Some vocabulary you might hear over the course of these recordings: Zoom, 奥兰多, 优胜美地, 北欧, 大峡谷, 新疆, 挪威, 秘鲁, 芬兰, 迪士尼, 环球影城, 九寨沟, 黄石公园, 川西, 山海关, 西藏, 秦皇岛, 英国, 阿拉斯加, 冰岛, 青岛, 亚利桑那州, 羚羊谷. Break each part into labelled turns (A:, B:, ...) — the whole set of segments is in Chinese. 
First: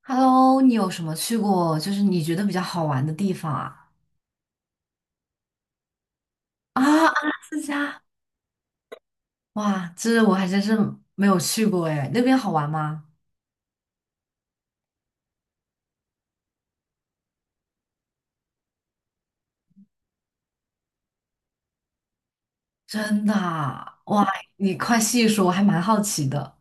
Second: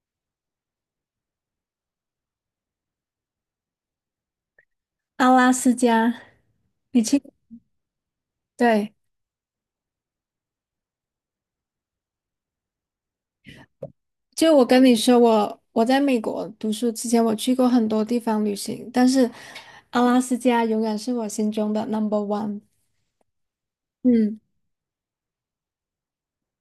A: Hello，你有什么去过，就是你觉得比较好玩的地方啊？
B: 阿拉斯加，你
A: 啊，阿
B: 去，
A: 拉斯加，
B: 对，
A: 哇，这我还真是没有去过哎，那边好玩吗？
B: 就我跟你说，我在美国读书之前，我去过很多地方旅行，但是阿拉斯加永远是我心中的 number one。
A: 真的啊哇，
B: 嗯，
A: 你快细说，我还蛮好奇的。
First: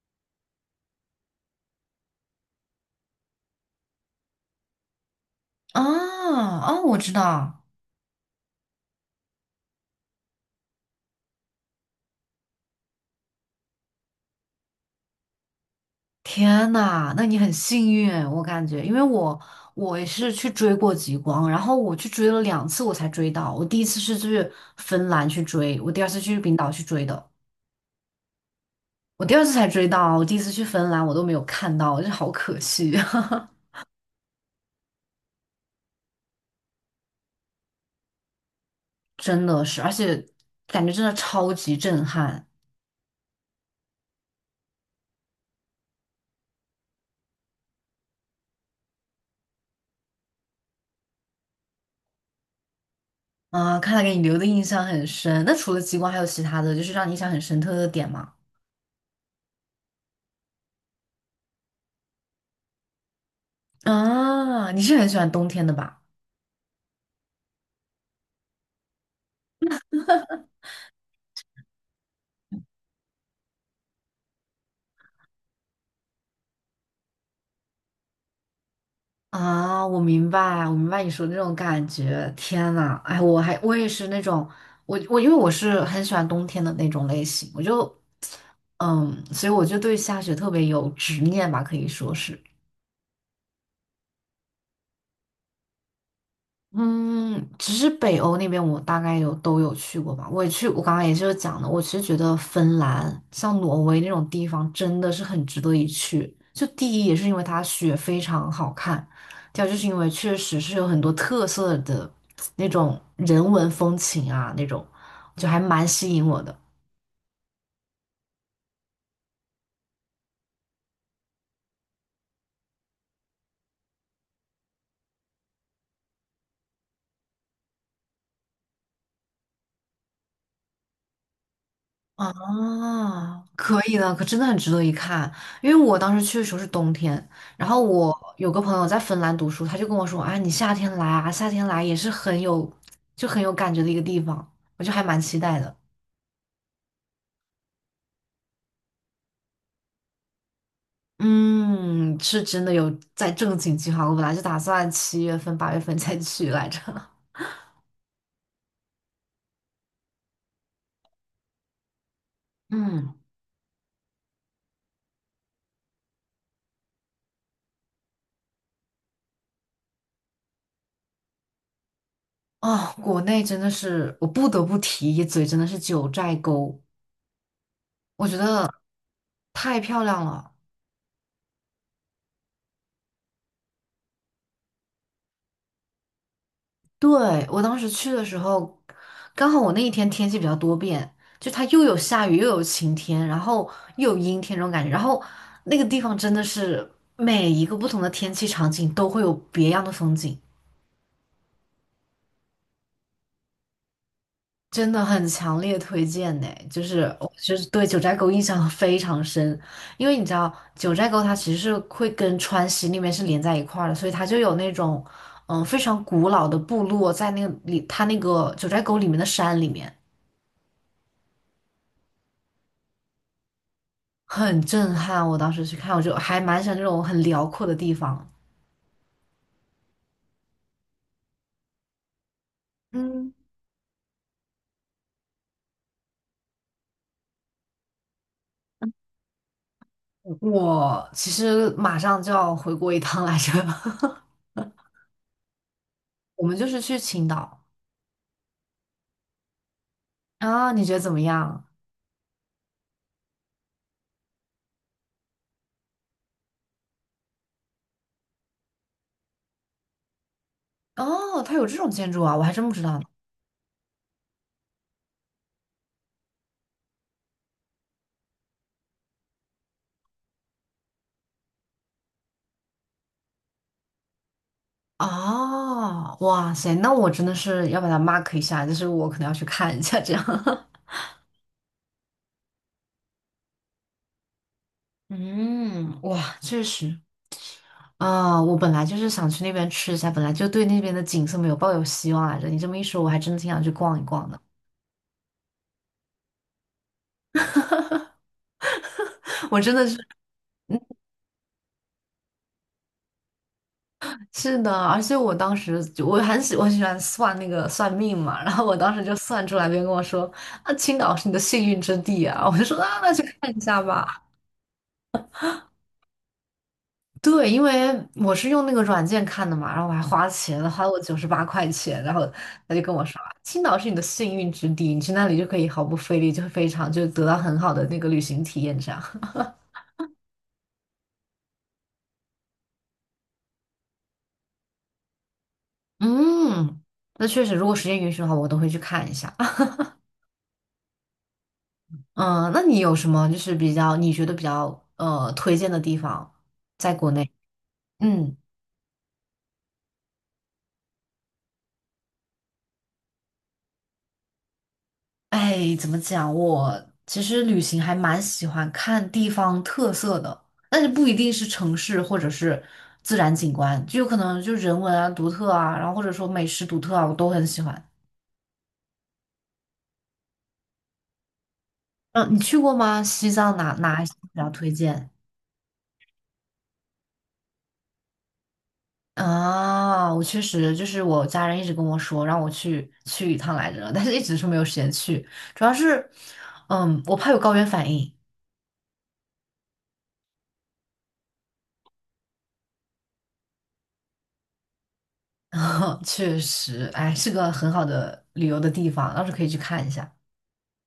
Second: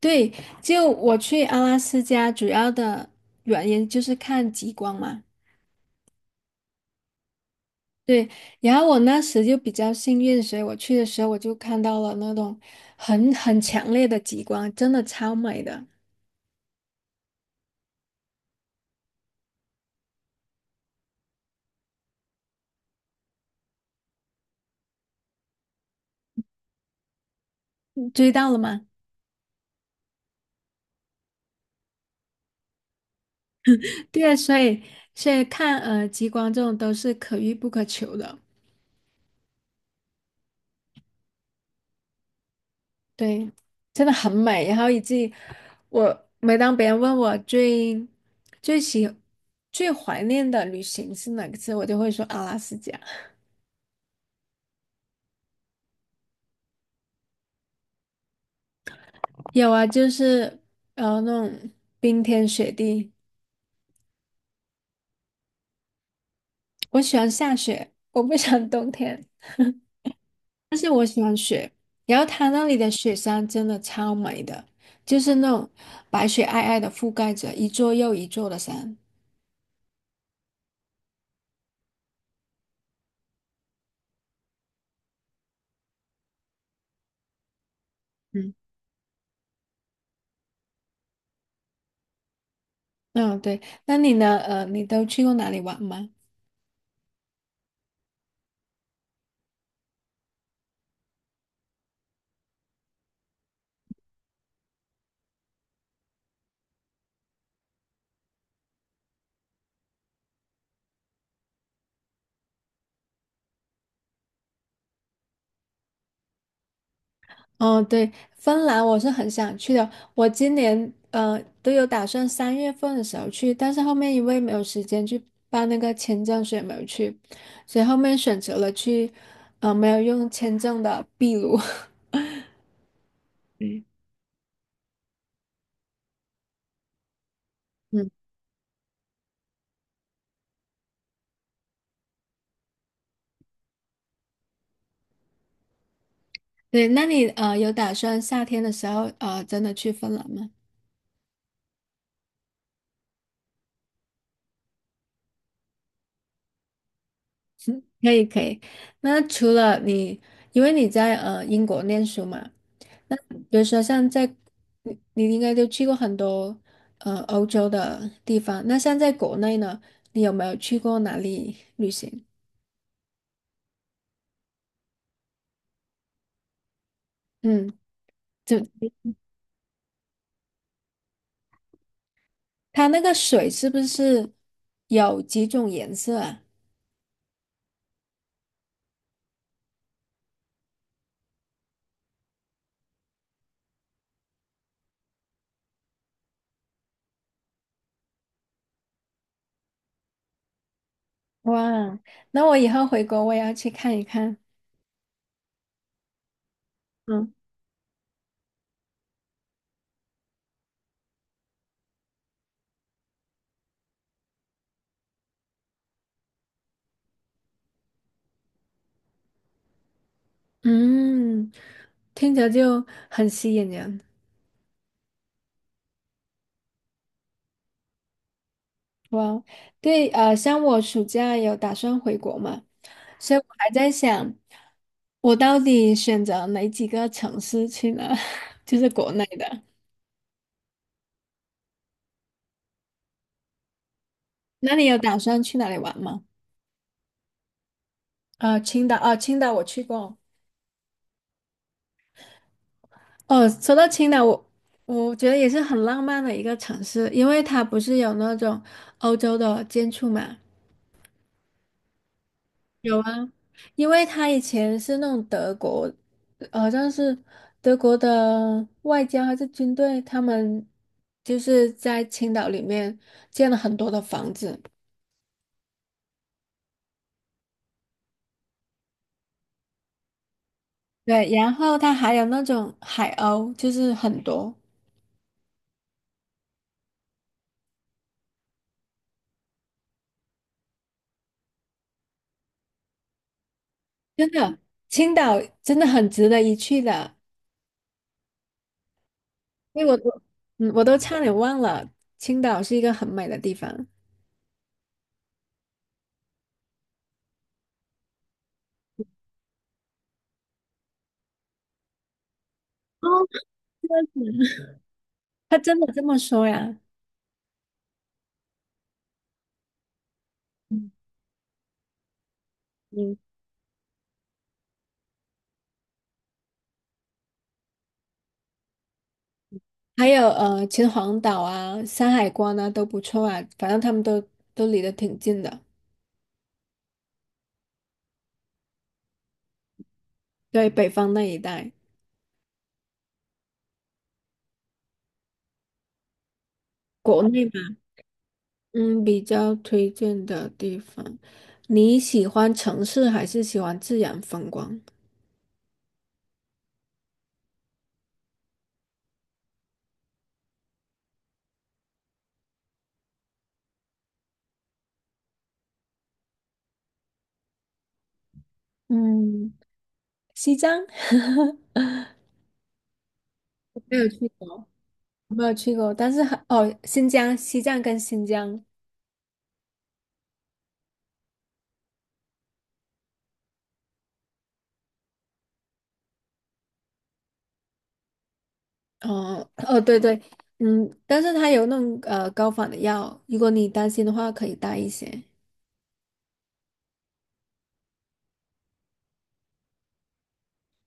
B: 对，就我去阿拉斯加主要的原因就是看极光嘛。
A: 啊啊，我知道，
B: 对，然后我那时就比较幸运，所以我去的时候我就看到了那种很强烈的极光，真的超美的。
A: 天呐，那你很幸运，我感觉，因为我也是去追过极光，然后我去追了2次，我才追到。我第一次是去芬兰去追，我第二次去冰岛去追的。
B: 追到了吗？
A: 我第二次才追到，我第一次去芬兰我都没有看到，就是好可惜，
B: 对，所以看极光这种都是可遇不可求的，
A: 真的是，而且感觉真的超级震撼
B: 对，真的很美。然后以及我每当别人问我最喜最怀念的旅行是哪个次，我就会说阿拉斯加。
A: 啊！看来给你留的印象很深。那除了极光，还有其他的就是让你印象很深刻的点吗？
B: 有啊，就是那种冰天雪地，
A: 啊，你是很喜欢冬天的吧？
B: 我喜欢下雪，我不喜欢冬天雪。然后它那里的雪山真的超美的，就是那种白雪皑皑的覆盖着一座又一座的山。
A: 啊，我明白，我明白你说的那种感觉。天呐，哎，我也是那种，我因为我是很喜欢冬天的那种类型，我就
B: 嗯
A: 嗯，所以我就对下雪特别有执念吧，可以说是。
B: 嗯，对，那你呢？你都去过哪里玩吗？
A: 嗯，其实北欧那边我大概有都有去过吧。我也去，我刚刚也就是讲的，我其实觉得芬兰像挪威那种地方真的是很值得一去。就第一也是因为它雪非常好看，第二就是因为确实是有很多特色的那种人文风情啊，那种就还蛮吸引我的。
B: 哦，对，芬兰我是很想去的，我今年都有打算三月份的时候去，但是后面因为没有时间去办那个签证，所以没有去，所以后面选择了去，没有用签证的秘鲁。
A: 啊，可
B: 嗯。
A: 以的，可真的很值得一看。因为我当时去的时候是冬天，然后
B: 嗯，
A: 我有个朋友在芬兰读书，他就跟我说啊，你夏天来啊，夏天来也是很有，就很有感觉的一个地方，我就还蛮期待的。
B: 对，那你有打算夏天的时候真的去芬兰吗？
A: 嗯，是真的有在正经计划，我本来就打算7月份、8月份再去来着。
B: 可以可以，那除了你，因为你在英国念书嘛，
A: 嗯，
B: 那比如说像在你应该都去过很多欧洲的地方，那像在国内呢，你有没有去过哪里旅行？
A: 啊，国内真的是我不得不提一嘴，真的是九寨沟，
B: 嗯，
A: 我觉
B: 就
A: 得太漂亮了。
B: 它那个水是不是有几种颜色啊？
A: 对，我当时去的时候，刚好我那一天天气比较多变，就它又有下雨，又有晴天，然后又有阴天这种感觉。然后那个地方真的是每一个不同的天气场景都会有别样的风景，
B: 哇，那我以后回国我也要去看一看。
A: 真的很强烈推荐呢。就是我
B: 嗯
A: 就是对九寨沟印象非常深，因为你知道九寨沟它其实是会跟川西那边是连在一块儿的，所以它就有那种非常古老的部落在那个里，它那个九寨沟里面的山里面。
B: 嗯，听着就很吸引人。
A: 很震撼。我当时去看，我就还蛮喜欢这种很辽阔的地方。
B: 哇哦，对，像我暑假有打算回国嘛，
A: 嗯，
B: 所以我还在想，我到底选择哪几个城市去呢？就是国内的。
A: 我其实马上就要回国一趟来着，
B: 那你有打算去哪里玩吗？
A: 我们就是去青岛
B: 青岛，啊、青岛我去过。
A: 啊，你觉得怎么样？
B: 哦，说到青岛，我觉得也是很浪漫的一个城市，因为它不是有那种欧洲的建筑嘛，
A: 哦，它有这种建筑啊，我还真不知道
B: 有
A: 呢。
B: 啊，因为他以前是那种德国，好像是德国的外交还是军队，他们就是在青岛里面建了很多的房子。
A: 哦，哇塞，那我真的是要把它 mark 一下，就是我可能要去看一下这样。
B: 对，然后他还有那种海鸥，就是很多，
A: 嗯，哇，确实啊，我本来就是想去那边吃一下，本来就对那边的景色没有抱有希望来着。你这么一说，我还真的挺想去逛一逛
B: 真
A: 的。
B: 的，青岛真的很值得一去的。
A: 我真
B: 因
A: 的
B: 为
A: 是
B: 我都，嗯，我都差点忘了，青岛是一个很美的地方。
A: 是的，而且我当时就我喜欢算那个算命嘛，然后我当时就算出来，别人跟我说啊，青岛是你的幸运之地啊，我就说啊，那
B: 哦，
A: 去看一下吧。
B: 他真的这么说呀？
A: 对，因为我是用那个软件看的嘛，然后我还花钱了，花了我98块钱，然后他就跟我
B: 嗯。
A: 说，啊青岛是你的幸运之地，你去那里就可以毫不费力，就非常就得到很好的那个旅行体验这样。
B: 还有秦皇岛啊、山海关啊都不错啊，反正他们都离得挺近的。
A: 嗯，那确实，如果时间允许的话，我都会去看一下。
B: 对，北方那一带，
A: 嗯，那你有什么就是比较你觉得比较推荐的地方，在国
B: 国
A: 内？
B: 内嘛，
A: 嗯，
B: 嗯，比较推荐的地方，你喜欢城市还是喜欢自然风光？
A: 哎，怎么讲？我其实旅行还蛮喜欢看地方特色的，但是不一定是城市或者是自然景观，就有可能就人文啊、独特啊，然后或者说美食独特啊，我都很喜欢。
B: 嗯，西藏
A: 嗯，你去过吗？西藏哪
B: 没
A: 哪一
B: 有
A: 些比
B: 去
A: 较
B: 过，
A: 推荐？
B: 我没有去过，但是还哦，新疆、西藏跟新疆，
A: 啊，我确实就是我家人一直跟我说让我去一趟来着，但是一直是没有时间去，主要是，嗯，我怕有高原反应。
B: 哦哦，对对，嗯，但是它有那种高仿的药，如果你担心的话，可以带一些。
A: 确实，哎，是个很好的旅游的地方，到时候可以去看一下。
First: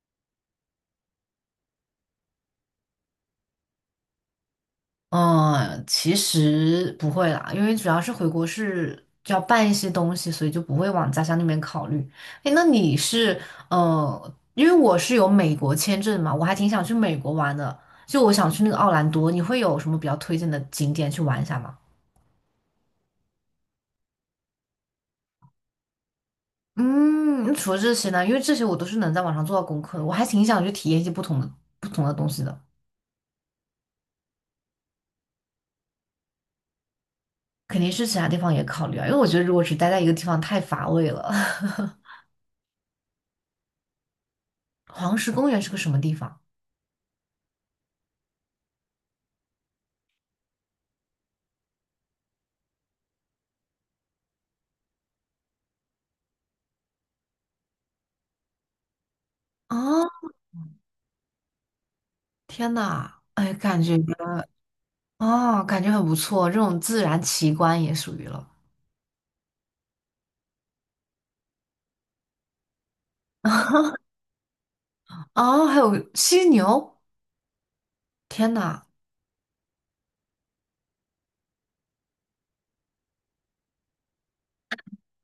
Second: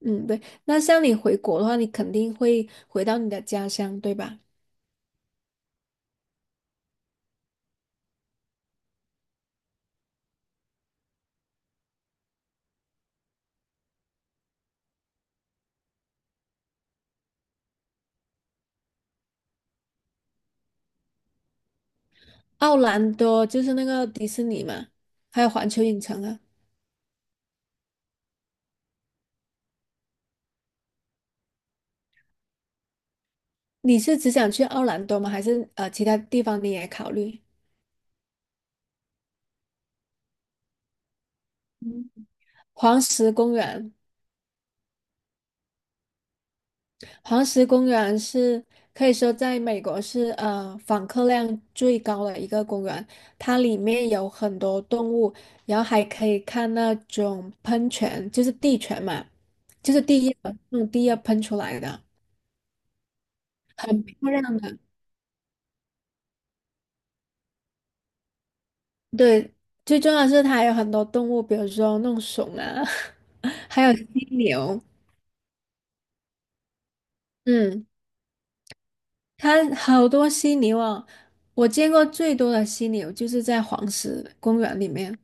B: 嗯，对。那像你回国的话，你肯定会回到你的家乡，对吧？
A: 嗯，其实不会啦，因为主要是回国是就要办一些东西，所以就不会往家乡那边考虑。哎，那你是因为我是有美国签证嘛，我还挺想去美国玩的，就我想去那个奥兰多，你会有什么比较推荐的景点去玩一下吗？
B: 奥兰多就是那个迪士尼嘛，还有环球影城啊。
A: 嗯，那除了这些呢，因为这些我都是能在网上做到功课的，我还挺想去体验一些不同的东西的。
B: 你是只想去奥兰多吗？还是其他地方你也考虑？
A: 肯定是其他地方也考虑啊，因为我觉得如果只待在一个地方太乏味了。
B: 黄石公园，
A: 黄石公园是个什么地方？
B: 黄石公园是可以说在美国是访客量最高的一个公园，它里面有很多动物，然后还可以看那种喷泉，就是地泉嘛，就是
A: 哦，
B: 地热那种地热喷出来的。
A: 天呐，哎，感觉
B: 很漂亮的。
A: 哦，感觉很不错，这种自然奇观也属于了。
B: 对，最重要的是它还有很多动物，比如说弄熊啊，还有 犀牛。
A: 啊。还有犀牛，
B: 嗯，
A: 天呐，
B: 它好多犀牛啊，我见过最多的犀牛就是在黄石公园里面。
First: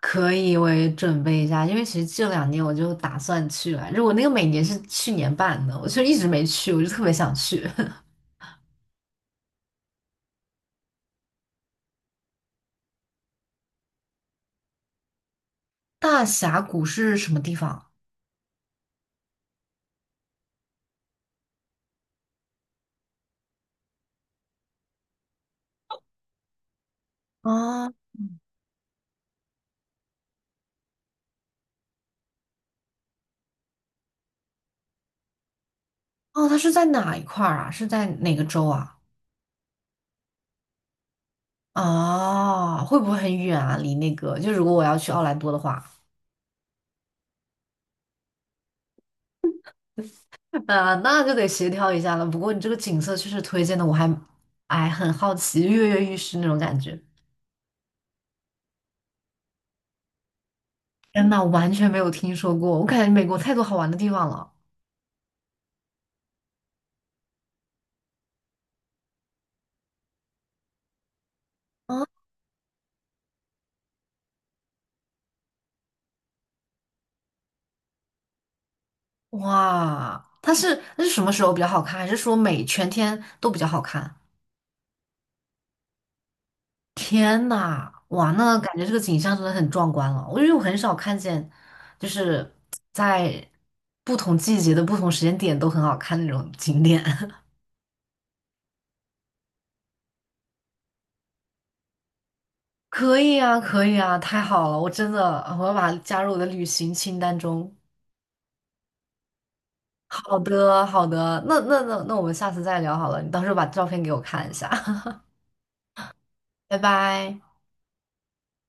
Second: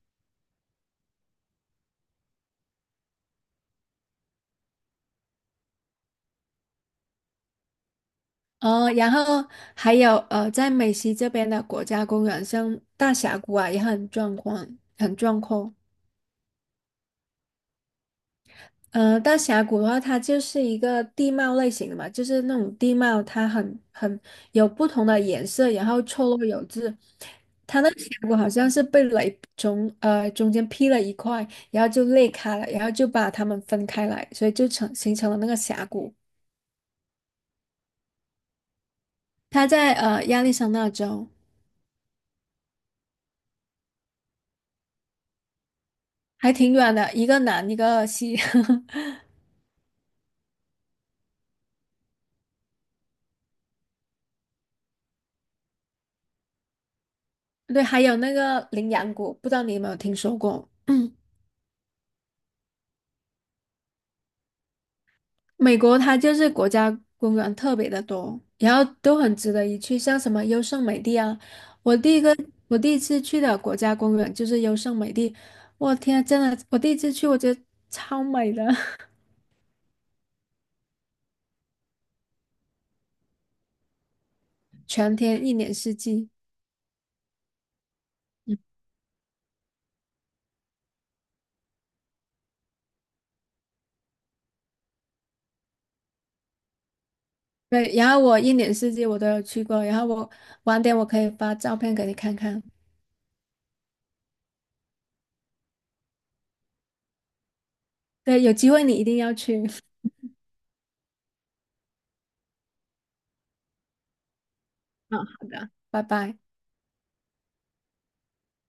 A: 可以，我也准备一下，因为其实这2年我就打算去来着，我那个每年是去年办的，我就一直没去，我就特别想去。
B: 哦，然后还有在美西这边的国家公园，像大峡谷啊，也很壮观，很壮阔。
A: 大峡谷是什么地方？
B: 大峡谷的话，它就是一个地貌类型的嘛，就是那种地貌，它很有不同的颜色，然后错落有致。它
A: 啊？
B: 那个峡谷好像是被雷从中间劈了一块，然后就裂开了，然后就把它们分开来，所以就形成了那个峡谷。
A: 哦，它是在哪一块儿啊？是在哪个州啊？
B: 它在亚利桑那州，
A: 啊，会不会很远啊？离那个，就如果我要去奥兰多的话。
B: 还挺远的，一个南一个西。
A: 啊，那就得协调一下了。不过你这个景色确实推荐的，我还哎很好奇，跃跃欲试那种感觉。
B: 对，还有那个羚羊谷，不知道你有没有听说过？
A: 天 呐，我完全没有听说过，我感觉美国太多好玩的地方了。
B: 美国它就是国家公园特别的多，然后都很值得一去，像什么优胜美地啊，我
A: 啊，
B: 第一个我第一次去的国家公园就是优胜美地，我天啊，真的，我第一次去我觉得超美的，
A: 哇，它是那是什么时候比较好看？还是说每全天都比较好看？
B: 全天一年四季，
A: 天呐，哇，
B: 嗯
A: 那感觉这个景象真的很壮观了。我因为我很少看见，就是在不同季节的不同时间点都很好看那种景点。
B: 对，然后我一年四季我都有去过，然后晚点我可以发照片给你看看，
A: 可以啊，可以啊，太好了！我真的，我要把它加入我的旅行清单中。
B: 对，有机会你一定要去，
A: 好的，好的，那我们下次再聊好了，你到时候把照片给我看一下，
B: 嗯，好的，拜拜。
A: 拜拜。